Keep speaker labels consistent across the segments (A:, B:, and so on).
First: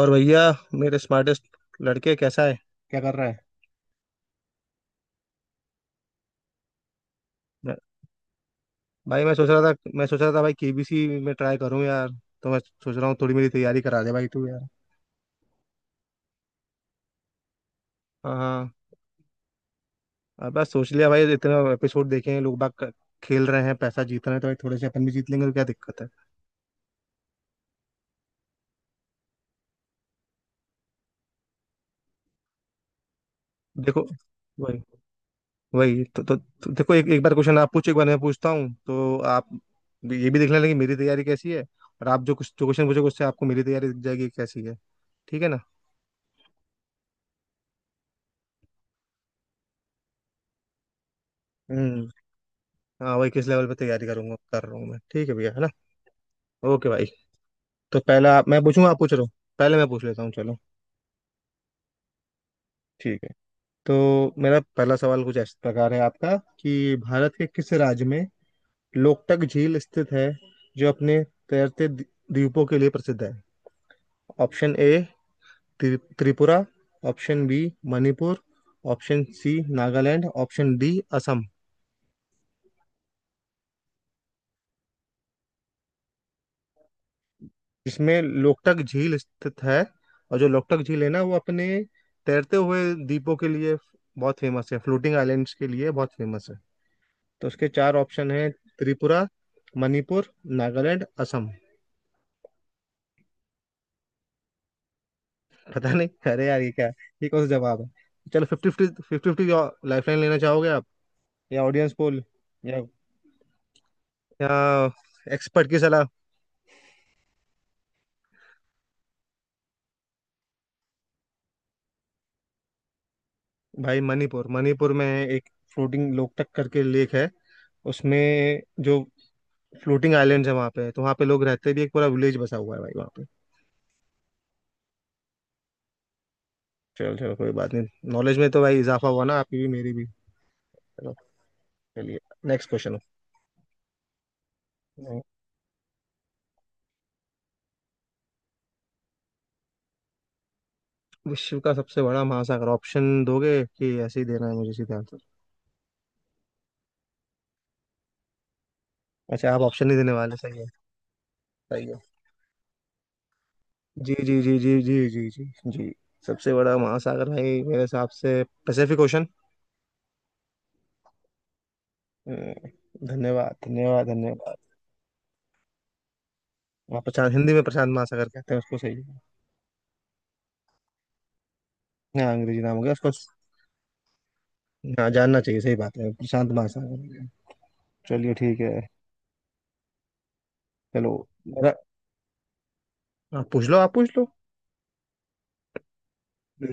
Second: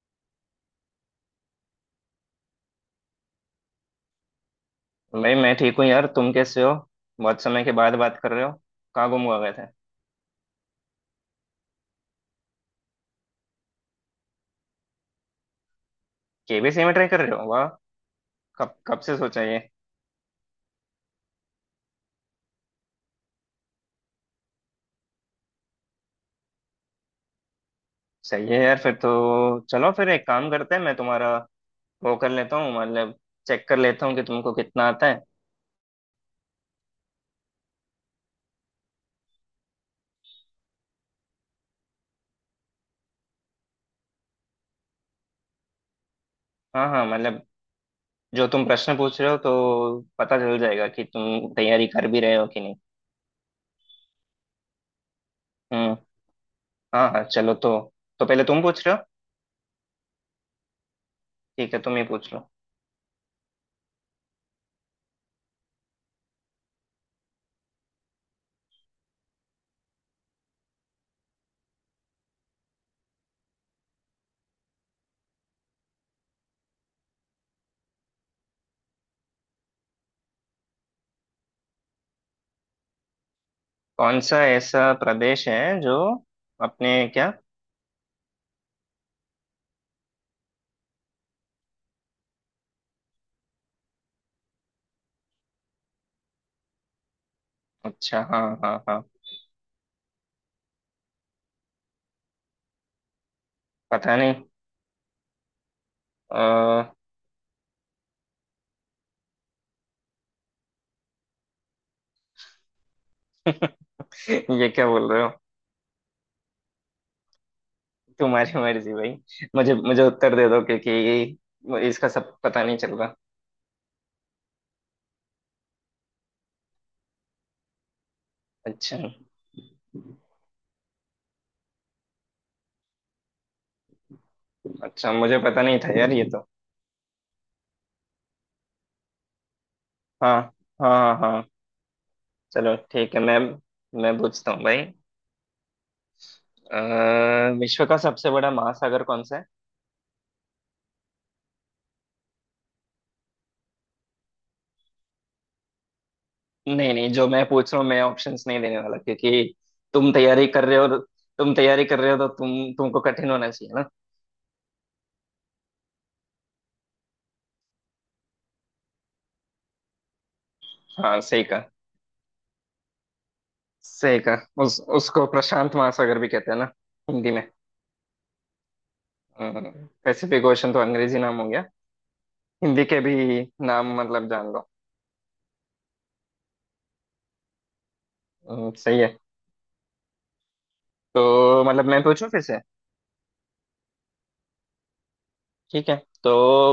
A: और भैया, मेरे स्मार्टेस्ट लड़के, कैसा है? क्या कर रहा है?
B: भाई, मैं ठीक हूँ यार। तुम कैसे हो? बहुत समय के
A: मैं-।
B: बाद बात कर रहे हो। कहाँ गुम
A: भाई मैं
B: हुआ
A: सोच
B: गए
A: रहा
B: थे?
A: था मैं सोच रहा था भाई केबीसी में ट्राई करूँ यार, तो मैं सोच रहा हूँ थोड़ी मेरी तैयारी करा दे भाई तू यार।
B: केबीसी में ट्राई कर रहे हो, वाह।
A: हाँ, हाँ।
B: कब कब से सोचा ये?
A: अब बस सोच लिया भाई, इतना एपिसोड देखे हैं लोग बाग, क- खेल रहे हैं, पैसा जीत रहे हैं, तो भाई थोड़े से अपन भी जीत लेंगे, तो क्या दिक्कत है?
B: सही है यार, फिर तो चलो। फिर एक काम करते हैं, मैं तुम्हारा वो कर लेता हूँ, मतलब चेक कर
A: देखो,
B: लेता हूँ कि तुमको
A: वही,
B: कितना आता है।
A: वही तो देखो, एक एक बार क्वेश्चन आप पूछो, एक बार मैं पूछता हूँ, तो आप भी- ये भी देख लेना कि मेरी तैयारी कैसी है, और आप जो कुछ जो क्वेश्चन पूछोगे उससे आपको मेरी तैयारी दिख जाएगी कैसी है। ठीक है ना?
B: हाँ हाँ, मतलब जो तुम प्रश्न पूछ रहे हो, तो पता चल जाएगा कि तुम तैयारी कर
A: हम्म।
B: भी रहे हो कि नहीं।
A: हाँ, वही, किस लेवल पे तैयारी करूंगा, कर रहा हूँ मैं, ठीक है भैया, है ना?
B: हम्म।
A: ओके भाई।
B: हाँ हाँ, चलो तो।
A: तो
B: तो
A: पहला,
B: पहले
A: आप,
B: तुम
A: मैं
B: पूछ
A: पूछूंगा,
B: रहे
A: आप
B: हो?
A: पूछ रहे हो, पहले मैं पूछ लेता हूँ, चलो।
B: ठीक है, तुम ही पूछ लो।
A: ठीक है। तो मेरा पहला सवाल कुछ इस प्रकार है आपका कि भारत के किस राज्य में लोकटक झील स्थित है, जो अपने तैरते द्वीपों के लिए प्रसिद्ध है? Option A Tripura, option B Manipur, option C Nagaland, option D Assam.
B: कौन सा ऐसा प्रदेश है जो अपने, क्या?
A: जिसमें लोकटक झील स्थित है, और जो लोकटक झील है ना, वो अपने तैरते हुए द्वीपों के लिए बहुत फेमस है, फ्लोटिंग आइलैंड्स के लिए बहुत फेमस है। तो उसके चार
B: अच्छा,
A: ऑप्शन
B: हाँ
A: है:
B: हाँ हाँ।
A: त्रिपुरा, मणिपुर, नागालैंड, असम।
B: पता नहीं।
A: पता नहीं? अरे यार, ये क्या?
B: आ,
A: ये कौन सा जवाब है? चलो, fifty fifty, fifty fifty lifeline लेना चाहोगे आप? या ऑडियंस पोल? या
B: ये क्या
A: या
B: बोल रहे हो?
A: एक्सपर्ट की सलाह?
B: तुम्हारी मर्जी भाई। मुझे मुझे उत्तर दे दो, क्योंकि इसका सब पता नहीं चल रहा।
A: भाई, मणिपुर मणिपुर में एक फ्लोटिंग लोकटक करके लेक है, उसमें
B: अच्छा।
A: जो फ्लोटिंग आइलैंड्स है वहाँ पे, तो वहाँ पे लोग रहते भी, एक पूरा विलेज बसा हुआ है भाई वहाँ पे।
B: अच्छा, मुझे पता नहीं था यार, ये तो।
A: चलो चलो, कोई बात नहीं, नॉलेज में तो भाई इजाफा हुआ ना, आपकी भी, मेरी भी।
B: हाँ। हाँ
A: चलो।
B: हाँ हाँ।
A: चलिए, नेक्स्ट
B: चलो
A: क्वेश्चन।
B: ठीक है। मैं पूछता हूँ भाई। विश्व का सबसे बड़ा महासागर कौन सा है?
A: विश्व का सबसे बड़ा महासागर? ऑप्शन दोगे कि ऐसे ही देना है मुझे सीधा आंसर?
B: नहीं नहीं, जो मैं पूछ रहा हूँ, मैं ऑप्शंस नहीं देने वाला,
A: अच्छा,
B: क्योंकि
A: आप ऑप्शन नहीं देने
B: तुम
A: वाले,
B: तैयारी
A: सही
B: कर
A: है।
B: रहे हो। तुम तैयारी
A: सही है।
B: कर रहे हो तो तुमको कठिन होना चाहिए ना।
A: जी, जी, जी, जी, जी, जी, जी। जी। सबसे बड़ा महासागर है मेरे हिसाब से पैसिफिक ओशन।
B: हाँ सही।
A: धन्यवाद, धन्यवाद,
B: सही
A: धन्यवाद।
B: कहा। उस उसको प्रशांत महासागर भी कहते हैं ना?
A: वहाँ
B: हिंदी
A: प्रशांत,
B: में?
A: हिंदी में प्रशांत महासागर कहते हैं उसको, सही है।
B: हम्म, पैसिफिक ओशन तो अंग्रेजी नाम हो गया।
A: हाँ, अंग्रेजी नाम हो
B: हिंदी
A: गया
B: के
A: उसको।
B: भी नाम मतलब जान लो।
A: हाँ, जानना चाहिए, सही बात है, प्रशांत महासागर। चलिए, ठीक है।
B: सही है।
A: चलो।
B: तो
A: मेरा,
B: मतलब मैं पूछूं फिर से?
A: आप पूछ लो, आप पूछ लो।
B: ठीक है, तो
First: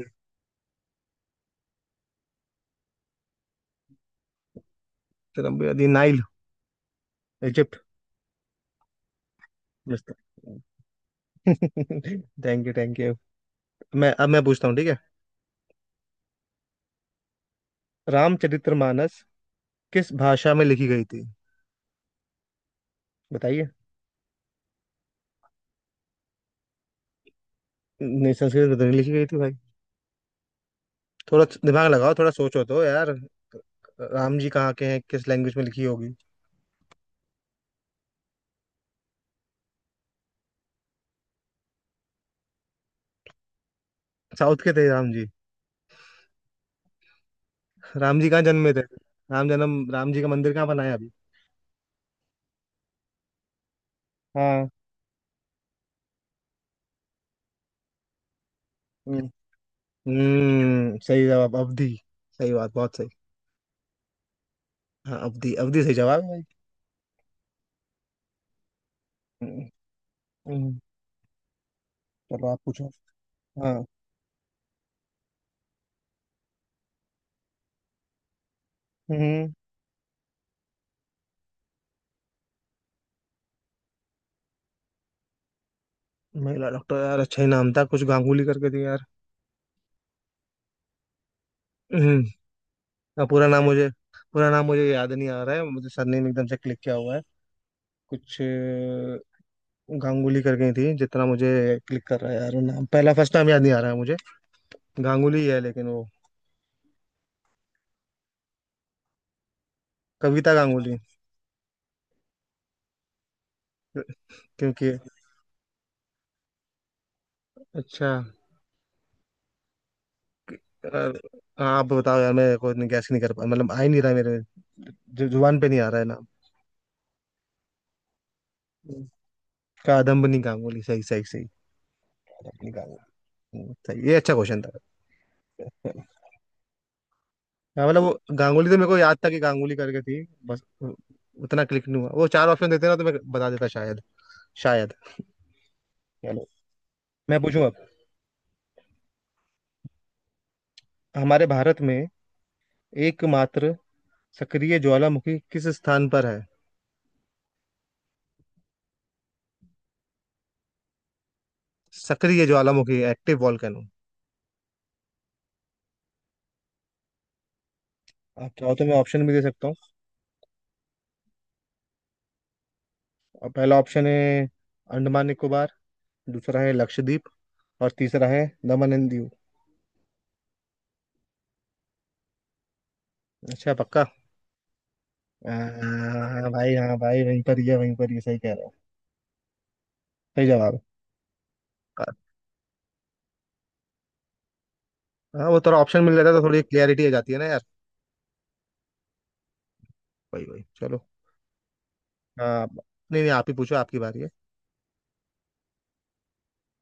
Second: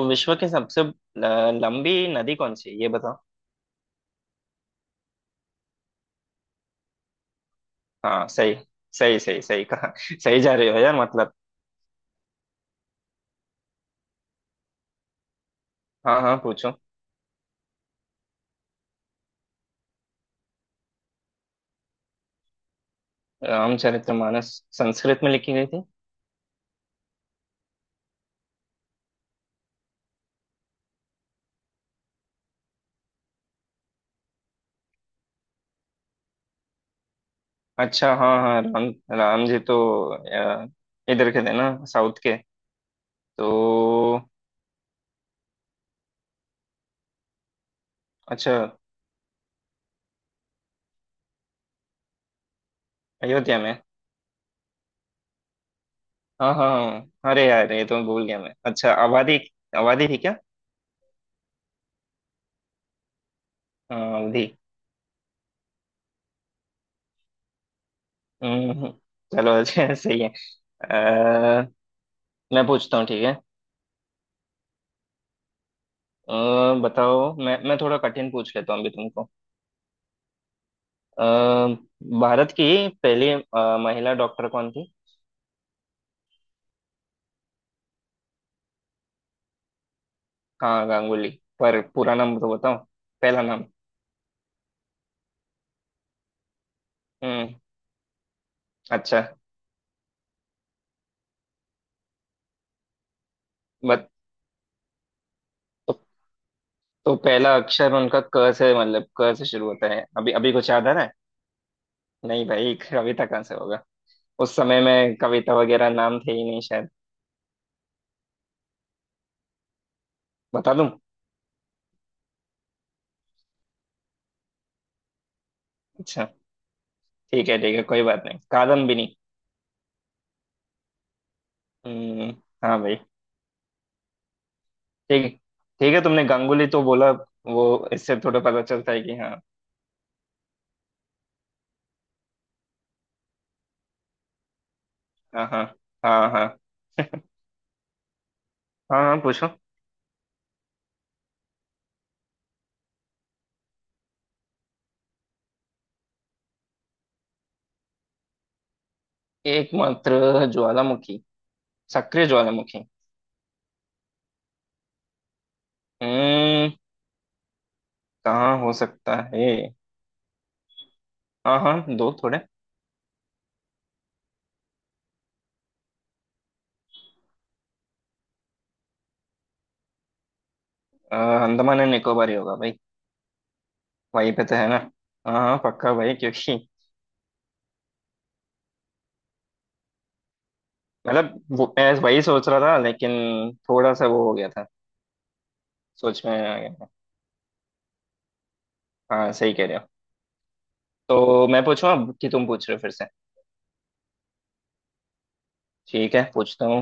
B: विश्व की सबसे लंबी नदी कौन सी है, ये बताओ।
A: तेरा दी नाइल, इजिप्ट।
B: हाँ सही सही सही सही कहा।
A: मिस्र।
B: सही जा रहे हो यार, मतलब।
A: Thank you, thank you. मैं अब मैं पूछता हूँ, ठीक है।
B: हाँ हाँ, पूछो।
A: रामचरितमानस किस भाषा में लिखी गई थी? बताइए।
B: रामचरितमानस संस्कृत में लिखी गई थी।
A: नहीं, संस्कृत में तो नहीं लिखी गई थी भाई। थोड़ा दिमाग लगाओ, थोड़ा सोचो तो यार। राम जी कहाँ के हैं? किस लैंग्वेज में लिखी होगी?
B: अच्छा, हाँ हाँ, राम राम जी तो अ, इधर के थे ना, साउथ के, तो।
A: साउथ के थे राम जी? राम जी कहाँ
B: अच्छा।
A: जन्मे थे? राम जन्म, राम जी का मंदिर कहाँ बनाया अभी?
B: अयोध्या में।
A: हाँ।
B: हाँ हाँ हाँ, अरे यार ये तो मैं भूल गया। मैं, अच्छा, आबादी, आबादी थी क्या?
A: हम्म, सही जवाब, अवधि। सही बात, बहुत सही।
B: हाँ, अवधि।
A: हाँ, अवधि, अवधि सही जवाब है भाई।
B: हम्म, चलो
A: हम्म,
B: अच्छा। सही है।
A: हम्म,
B: अ,
A: चलो आप
B: मैं
A: पूछो।
B: पूछता हूँ, ठीक है?
A: हाँ।
B: अ, बताओ, मैं थोड़ा कठिन पूछ लेता हूँ अभी तुमको।
A: हम्म।
B: अ, भारत की पहली महिला डॉक्टर कौन थी?
A: महिला डॉक्टर, यार अच्छा ही नाम था कुछ, गांगुली करके दिया यार।
B: हाँ गांगुली, पर पूरा नाम
A: हम्म।
B: तो बताओ।
A: अब
B: पहला नाम।
A: पूरा नाम मुझे याद नहीं आ रहा है, मुझे सरनेम एकदम से क्लिक किया हुआ है।
B: हम्म।
A: कुछ
B: अच्छा।
A: गांगुली करके थी जितना मुझे क्लिक कर रहा है यार, वो नाम, पहला फर्स्ट नाम याद नहीं आ रहा है
B: बत,
A: मुझे। गांगुली है लेकिन
B: तो,
A: वो,
B: तो पहला अक्षर उनका क से, मतलब क से शुरू होता है, अभी अभी
A: कविता
B: कुछ याद आ
A: गांगुली?
B: रहा है। नहीं भाई, अभी तक कहाँ से होगा? उस समय
A: क्योंकि,
B: में कविता वगैरह नाम थे ही नहीं शायद।
A: अच्छा
B: बता दूं?
A: यार। हाँ, आप बताओ यार, मैं कोई गैस नहीं कर पा, मतलब आ ही नहीं रहा, मेरे जुबान पे नहीं आ रहा है ना।
B: अच्छा, ठीक है ठीक है, कोई बात नहीं, कादम्बिनी।
A: कादम्बनी गांगुली, सही, सही, सही।
B: हम्म।
A: कादम्बनी
B: हाँ भाई।
A: गांगुली। सही, ये अच्छा क्वेश्चन था।
B: ठीक ठीक है, तुमने गांगुली तो बोला वो,
A: हाँ, मतलब
B: इससे
A: वो
B: थोड़ा पता
A: गांगुली तो मेरे
B: चलता
A: को
B: है कि
A: याद था
B: हाँ
A: कि गांगुली करके थी बस, उतना क्लिक नहीं हुआ। वो चार ऑप्शन देते ना तो मैं बता देता शायद, शायद।
B: हाँ हाँ। हाँ
A: चलो,
B: हाँ।
A: मैं पूछूं अब।
B: हाँ हाँ, पूछो।
A: हमारे भारत में एकमात्र सक्रिय ज्वालामुखी किस स्थान पर है?
B: एकमात्र ज्वालामुखी। सक्रिय
A: सक्रिय
B: ज्वालामुखी।
A: ज्वालामुखी, एक्टिव वॉल्केनो।
B: हम्म।
A: आप
B: कहाँ हो
A: चाहो तो मैं
B: सकता
A: ऑप्शन भी दे
B: है?
A: सकता हूँ।
B: हाँ हाँ, दो थोड़े।
A: और पहला ऑप्शन है अंडमान निकोबार, दूसरा है लक्षद्वीप, और तीसरा है दमन एंड दीव।
B: अ, अंडमान एंड निकोबार ही होगा भाई,
A: अच्छा, पक्का?
B: वहीं पे तो है ना। हाँ हाँ, पक्का भाई,
A: हाँ
B: क्योंकि
A: भाई, हाँ भाई, वहीं पर ही है, वहीं पर, ये सही कह रहा हूँ, सही जवाब
B: मतलब वो मैं
A: है।
B: वही सोच रहा था, लेकिन थोड़ा सा वो हो गया था,
A: हाँ, वो थोड़ा ऑप्शन मिल
B: सोच
A: जाता
B: में
A: है तो
B: आ
A: थोड़ी
B: गया।
A: क्लियरिटी आ जाती है ना यार।
B: हाँ, सही कह रहे हो।
A: वही, वही, चलो।
B: तो मैं पूछूं अब, कि तुम
A: हाँ।
B: पूछ रहे हो फिर से?
A: नहीं, नहीं, आप ही पूछो, आपकी बारी है।
B: ठीक है, पूछता हूँ।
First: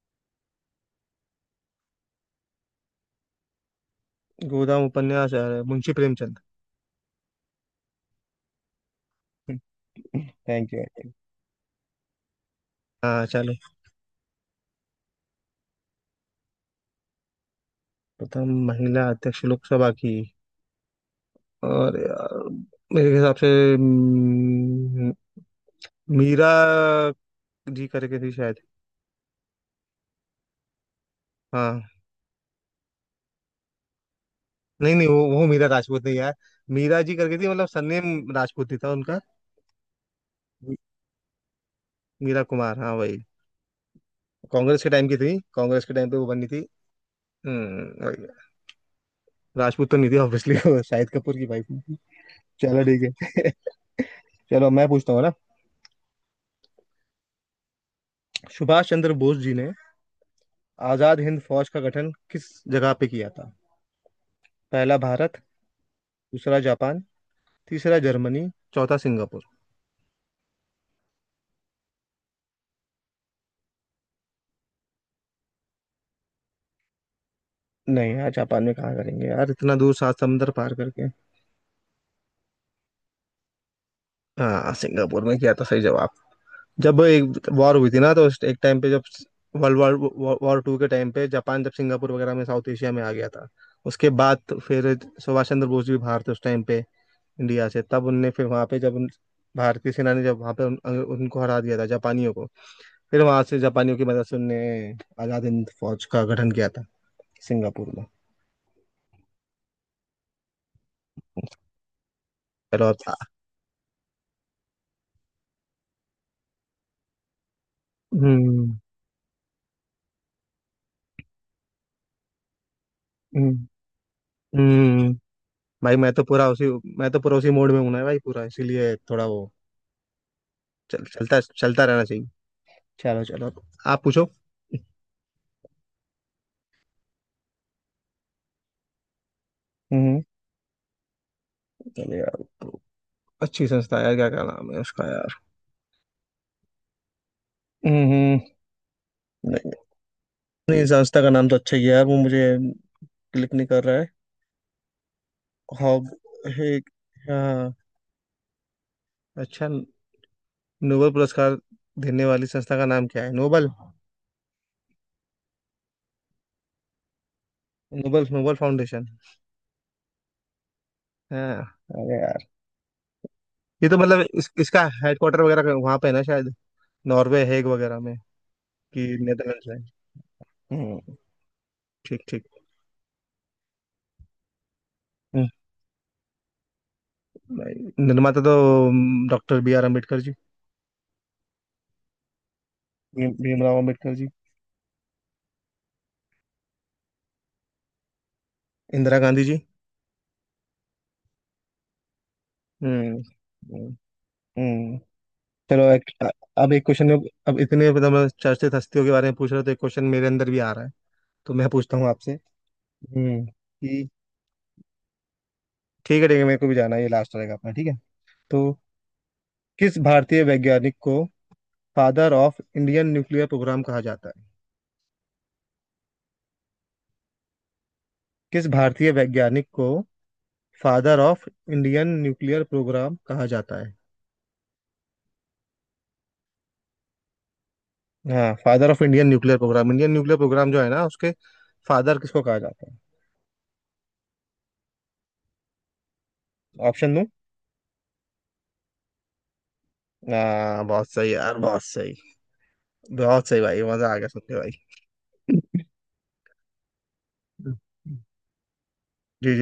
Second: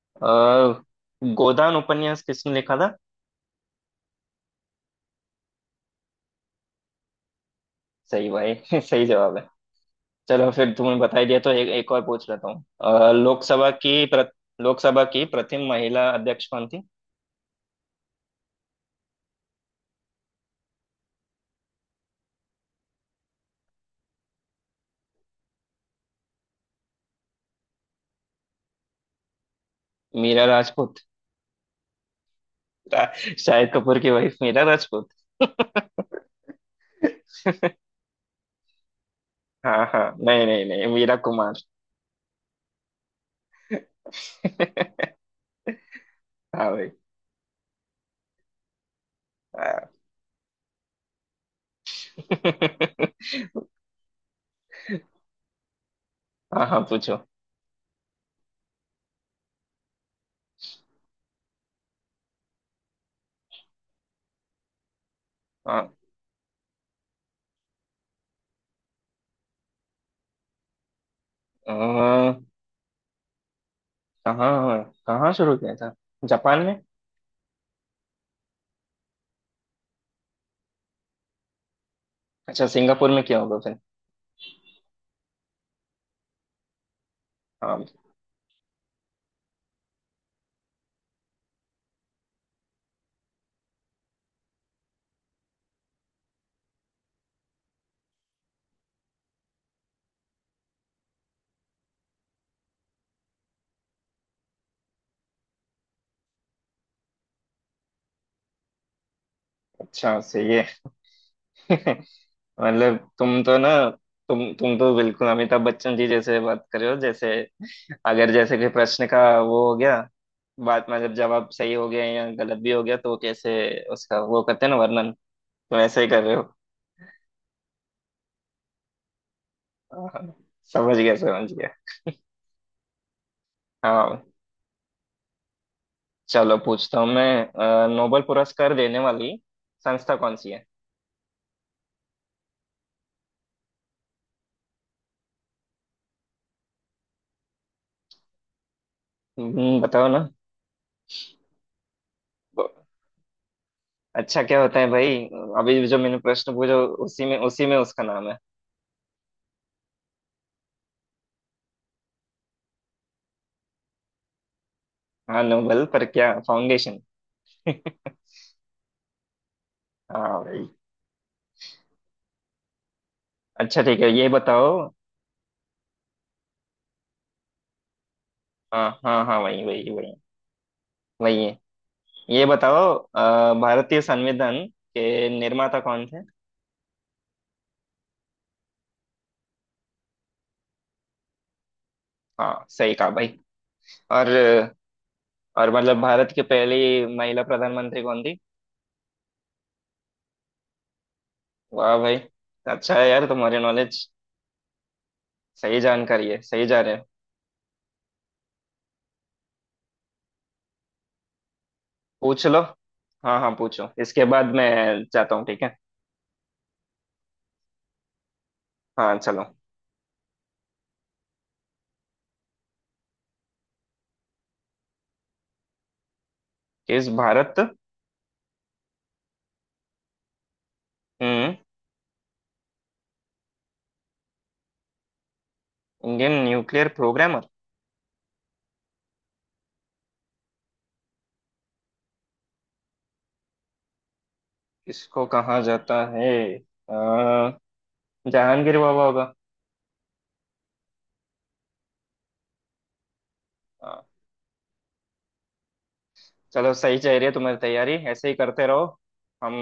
B: अ, गोदान उपन्यास किसने लिखा था?
A: गोदाम उपन्यास, मुंशी प्रेमचंद।
B: सही भाई। सही जवाब है। चलो, फिर
A: थैंक यू।
B: तुमने बता ही दिया तो एक एक और पूछ लेता हूँ।
A: हाँ, चलो।
B: लोकसभा की लोकसभा की प्रथम महिला अध्यक्ष कौन थी?
A: प्रथम महिला अध्यक्ष लोकसभा की? और यार, मेरे हिसाब से, हम्म, मीरा जी करके थी शायद।
B: मीरा राजपूत?
A: हाँ।
B: रा- शाहिद कपूर की वाइफ मीरा
A: नहीं, नहीं,
B: राजपूत?
A: वो मीरा राजपूत नहीं यार, मीरा जी करके थी, मतलब सरनेम राजपूत ही था उनका।
B: हाँ हाँ, नहीं नहीं
A: मी-
B: नहीं, मीरा कुमार।
A: मीरा कुमार, हाँ, वही। कांग्रेस के टाइम की थी, कांग्रेस के टाइम पे वो बनी थी।
B: हाँ भाई।
A: हम्म, वही। राजपूत तो नहीं थी ऑब्वियसली, वो शाहिद कपूर की वाइफ थी। चलो, ठीक
B: हाँ।
A: है। चलो, मैं पूछता हूँ ना।
B: हाँ हाँ, पूछो।
A: सुभाष चंद्र बोस जी ने आजाद हिंद फौज का गठन किस जगह पे किया था? पहला भारत,
B: हाँ।
A: दूसरा जापान, तीसरा जर्मनी, चौथा सिंगापुर।
B: अह, कहाँ कहाँ शुरू किया था? जापान में?
A: नहीं यार, जापान में कहाँ करेंगे यार, इतना दूर, सात समंदर पार करके।
B: अच्छा, सिंगापुर में किया होगा फिर।
A: हाँ, सिंगापुर में किया था, सही जवाब। जब एक वॉर
B: हाँ।
A: हुई थी ना, तो उस एक टाइम पे, जब वर्ल्ड वॉर वॉर टू के टाइम पे जापान जब सिंगापुर वगैरह में साउथ एशिया में आ गया था, उसके बाद तो फिर सुभाष चंद्र बोस भी बाहर थे उस टाइम पे इंडिया से, तब उनने फिर वहाँ पे, जब भारतीय सेना ने जब वहाँ पे उनको हरा दिया था जापानियों को, फिर वहाँ से जापानियों की मदद से उनने आजाद हिंद फौज का गठन किया था सिंगापुर में।
B: अच्छा, सही है।
A: चलो
B: मतलब
A: अब।
B: तुम तो ना, तुम तो बिल्कुल अमिताभ बच्चन जी जैसे बात कर रहे हो, जैसे अगर जैसे कि
A: हम्म।
B: प्रश्न का वो हो गया, बात मतलब जवाब सही हो गया या गलत भी हो गया, तो कैसे
A: हम्म।
B: उसका वो करते हैं ना, वर्णन।
A: हम्म।
B: तो
A: भाई
B: ऐसे ही
A: मैं
B: कर
A: तो
B: रहे
A: पूरा
B: हो।
A: उसी मैं तो पूरा उसी मोड में हूं ना भाई, पूरा, इसीलिए थोड़ा वो।
B: हाँ, हाँ, समझ गया
A: चलता
B: समझ गया।
A: चलता रहना चाहिए। चलो, चलो। आप
B: हाँ
A: पूछो।
B: चलो, पूछता हूँ मैं नोबेल पुरस्कार देने वाली संस्था
A: हम्म।
B: कौन सी है?
A: चलो यार, तो अच्छी संस्था है यार, क्या क्या नाम है उसका यार। हम्म। नहीं,
B: बताओ ना।
A: नहीं, संस्था का नाम तो अच्छा ही है यार, वो मुझे
B: ब-
A: क्लिक नहीं कर रहा है।
B: अच्छा, क्या होता है भाई, अभी जो
A: हॉब,
B: मैंने प्रश्न
A: हे,
B: पूछा, उसी
A: हाँ,
B: में उसका नाम है।
A: अच्छा। नोबेल पुरस्कार देने वाली संस्था का नाम क्या है? नोबल।
B: हाँ, नोबल, पर क्या? फाउंडेशन?
A: Nobel, Nobel foundation.
B: हाँ भाई।
A: हाँ। अरे यार
B: अच्छा
A: ये तो,
B: ठीक है,
A: मतलब
B: ये बताओ।
A: इसका हेडक्वार्टर वगैरह वहां पे है ना शायद, नॉर्वे, हेग वगैरह में,
B: हाँ
A: कि
B: हाँ हाँ, वही
A: नेदरलैंड्स में।
B: वही वही।
A: हम्म।
B: वही है।
A: ठीक, ठीक।
B: ये बताओ, भारतीय संविधान के
A: हम्म,
B: निर्माता कौन थे?
A: निर्माता तो doctor B R Ambedkar ji,
B: हाँ, सही कहा भाई।
A: भीमराव अम्बेडकर जी।
B: और और मतलब भारत की पहली महिला प्रधानमंत्री कौन थी?
A: इंदिरा गांधी जी।
B: वाह भाई, अच्छा है
A: हम्म।
B: यार तुम्हारी
A: हम्म।
B: नॉलेज।
A: हम्म।
B: सही
A: चलो, एक,
B: जानकारी है, सही
A: अब
B: जा
A: एक
B: रहे हो।
A: क्वेश्चन में, अब इतने, मतलब मैं, चर्चित हस्तियों के बारे में पूछ रहे हो तो एक क्वेश्चन मेरे अंदर भी आ रहा है, तो मैं पूछता हूँ आपसे।
B: पूछ लो। हाँ
A: हम्म,
B: हाँ, पूछो,
A: कि-
B: इसके बाद मैं जाता हूँ, ठीक है।
A: ठीक है, ठीक है, मेरे को भी जाना है, ये लास्ट रहेगा अपना, ठीक है। तो
B: हाँ चलो।
A: किस भारतीय वैज्ञानिक को father of Indian nuclear programme कहा जाता है?
B: किस भारत।
A: किस भारतीय वैज्ञानिक को फादर ऑफ
B: हम्म।
A: इंडियन न्यूक्लियर प्रोग्राम कहा जाता है?
B: Indian nuclear programmer.
A: हाँ, father of Indian nuclear programme, Indian nuclear programme जो है ना, उसके फादर किसको कहा जाता है?
B: किसको कहा जाता है?
A: ऑप्शन दूं?
B: अ, जहांगीर बाबा होगा।
A: बहुत सही यार, बहुत सही। बहुत सही भाई,
B: अ,
A: मजा आ गया सुन के भाई।
B: चलो, सही चल रही है तुम्हारी तैयारी, ऐसे ही करते रहो।
A: जी, जी।
B: हम।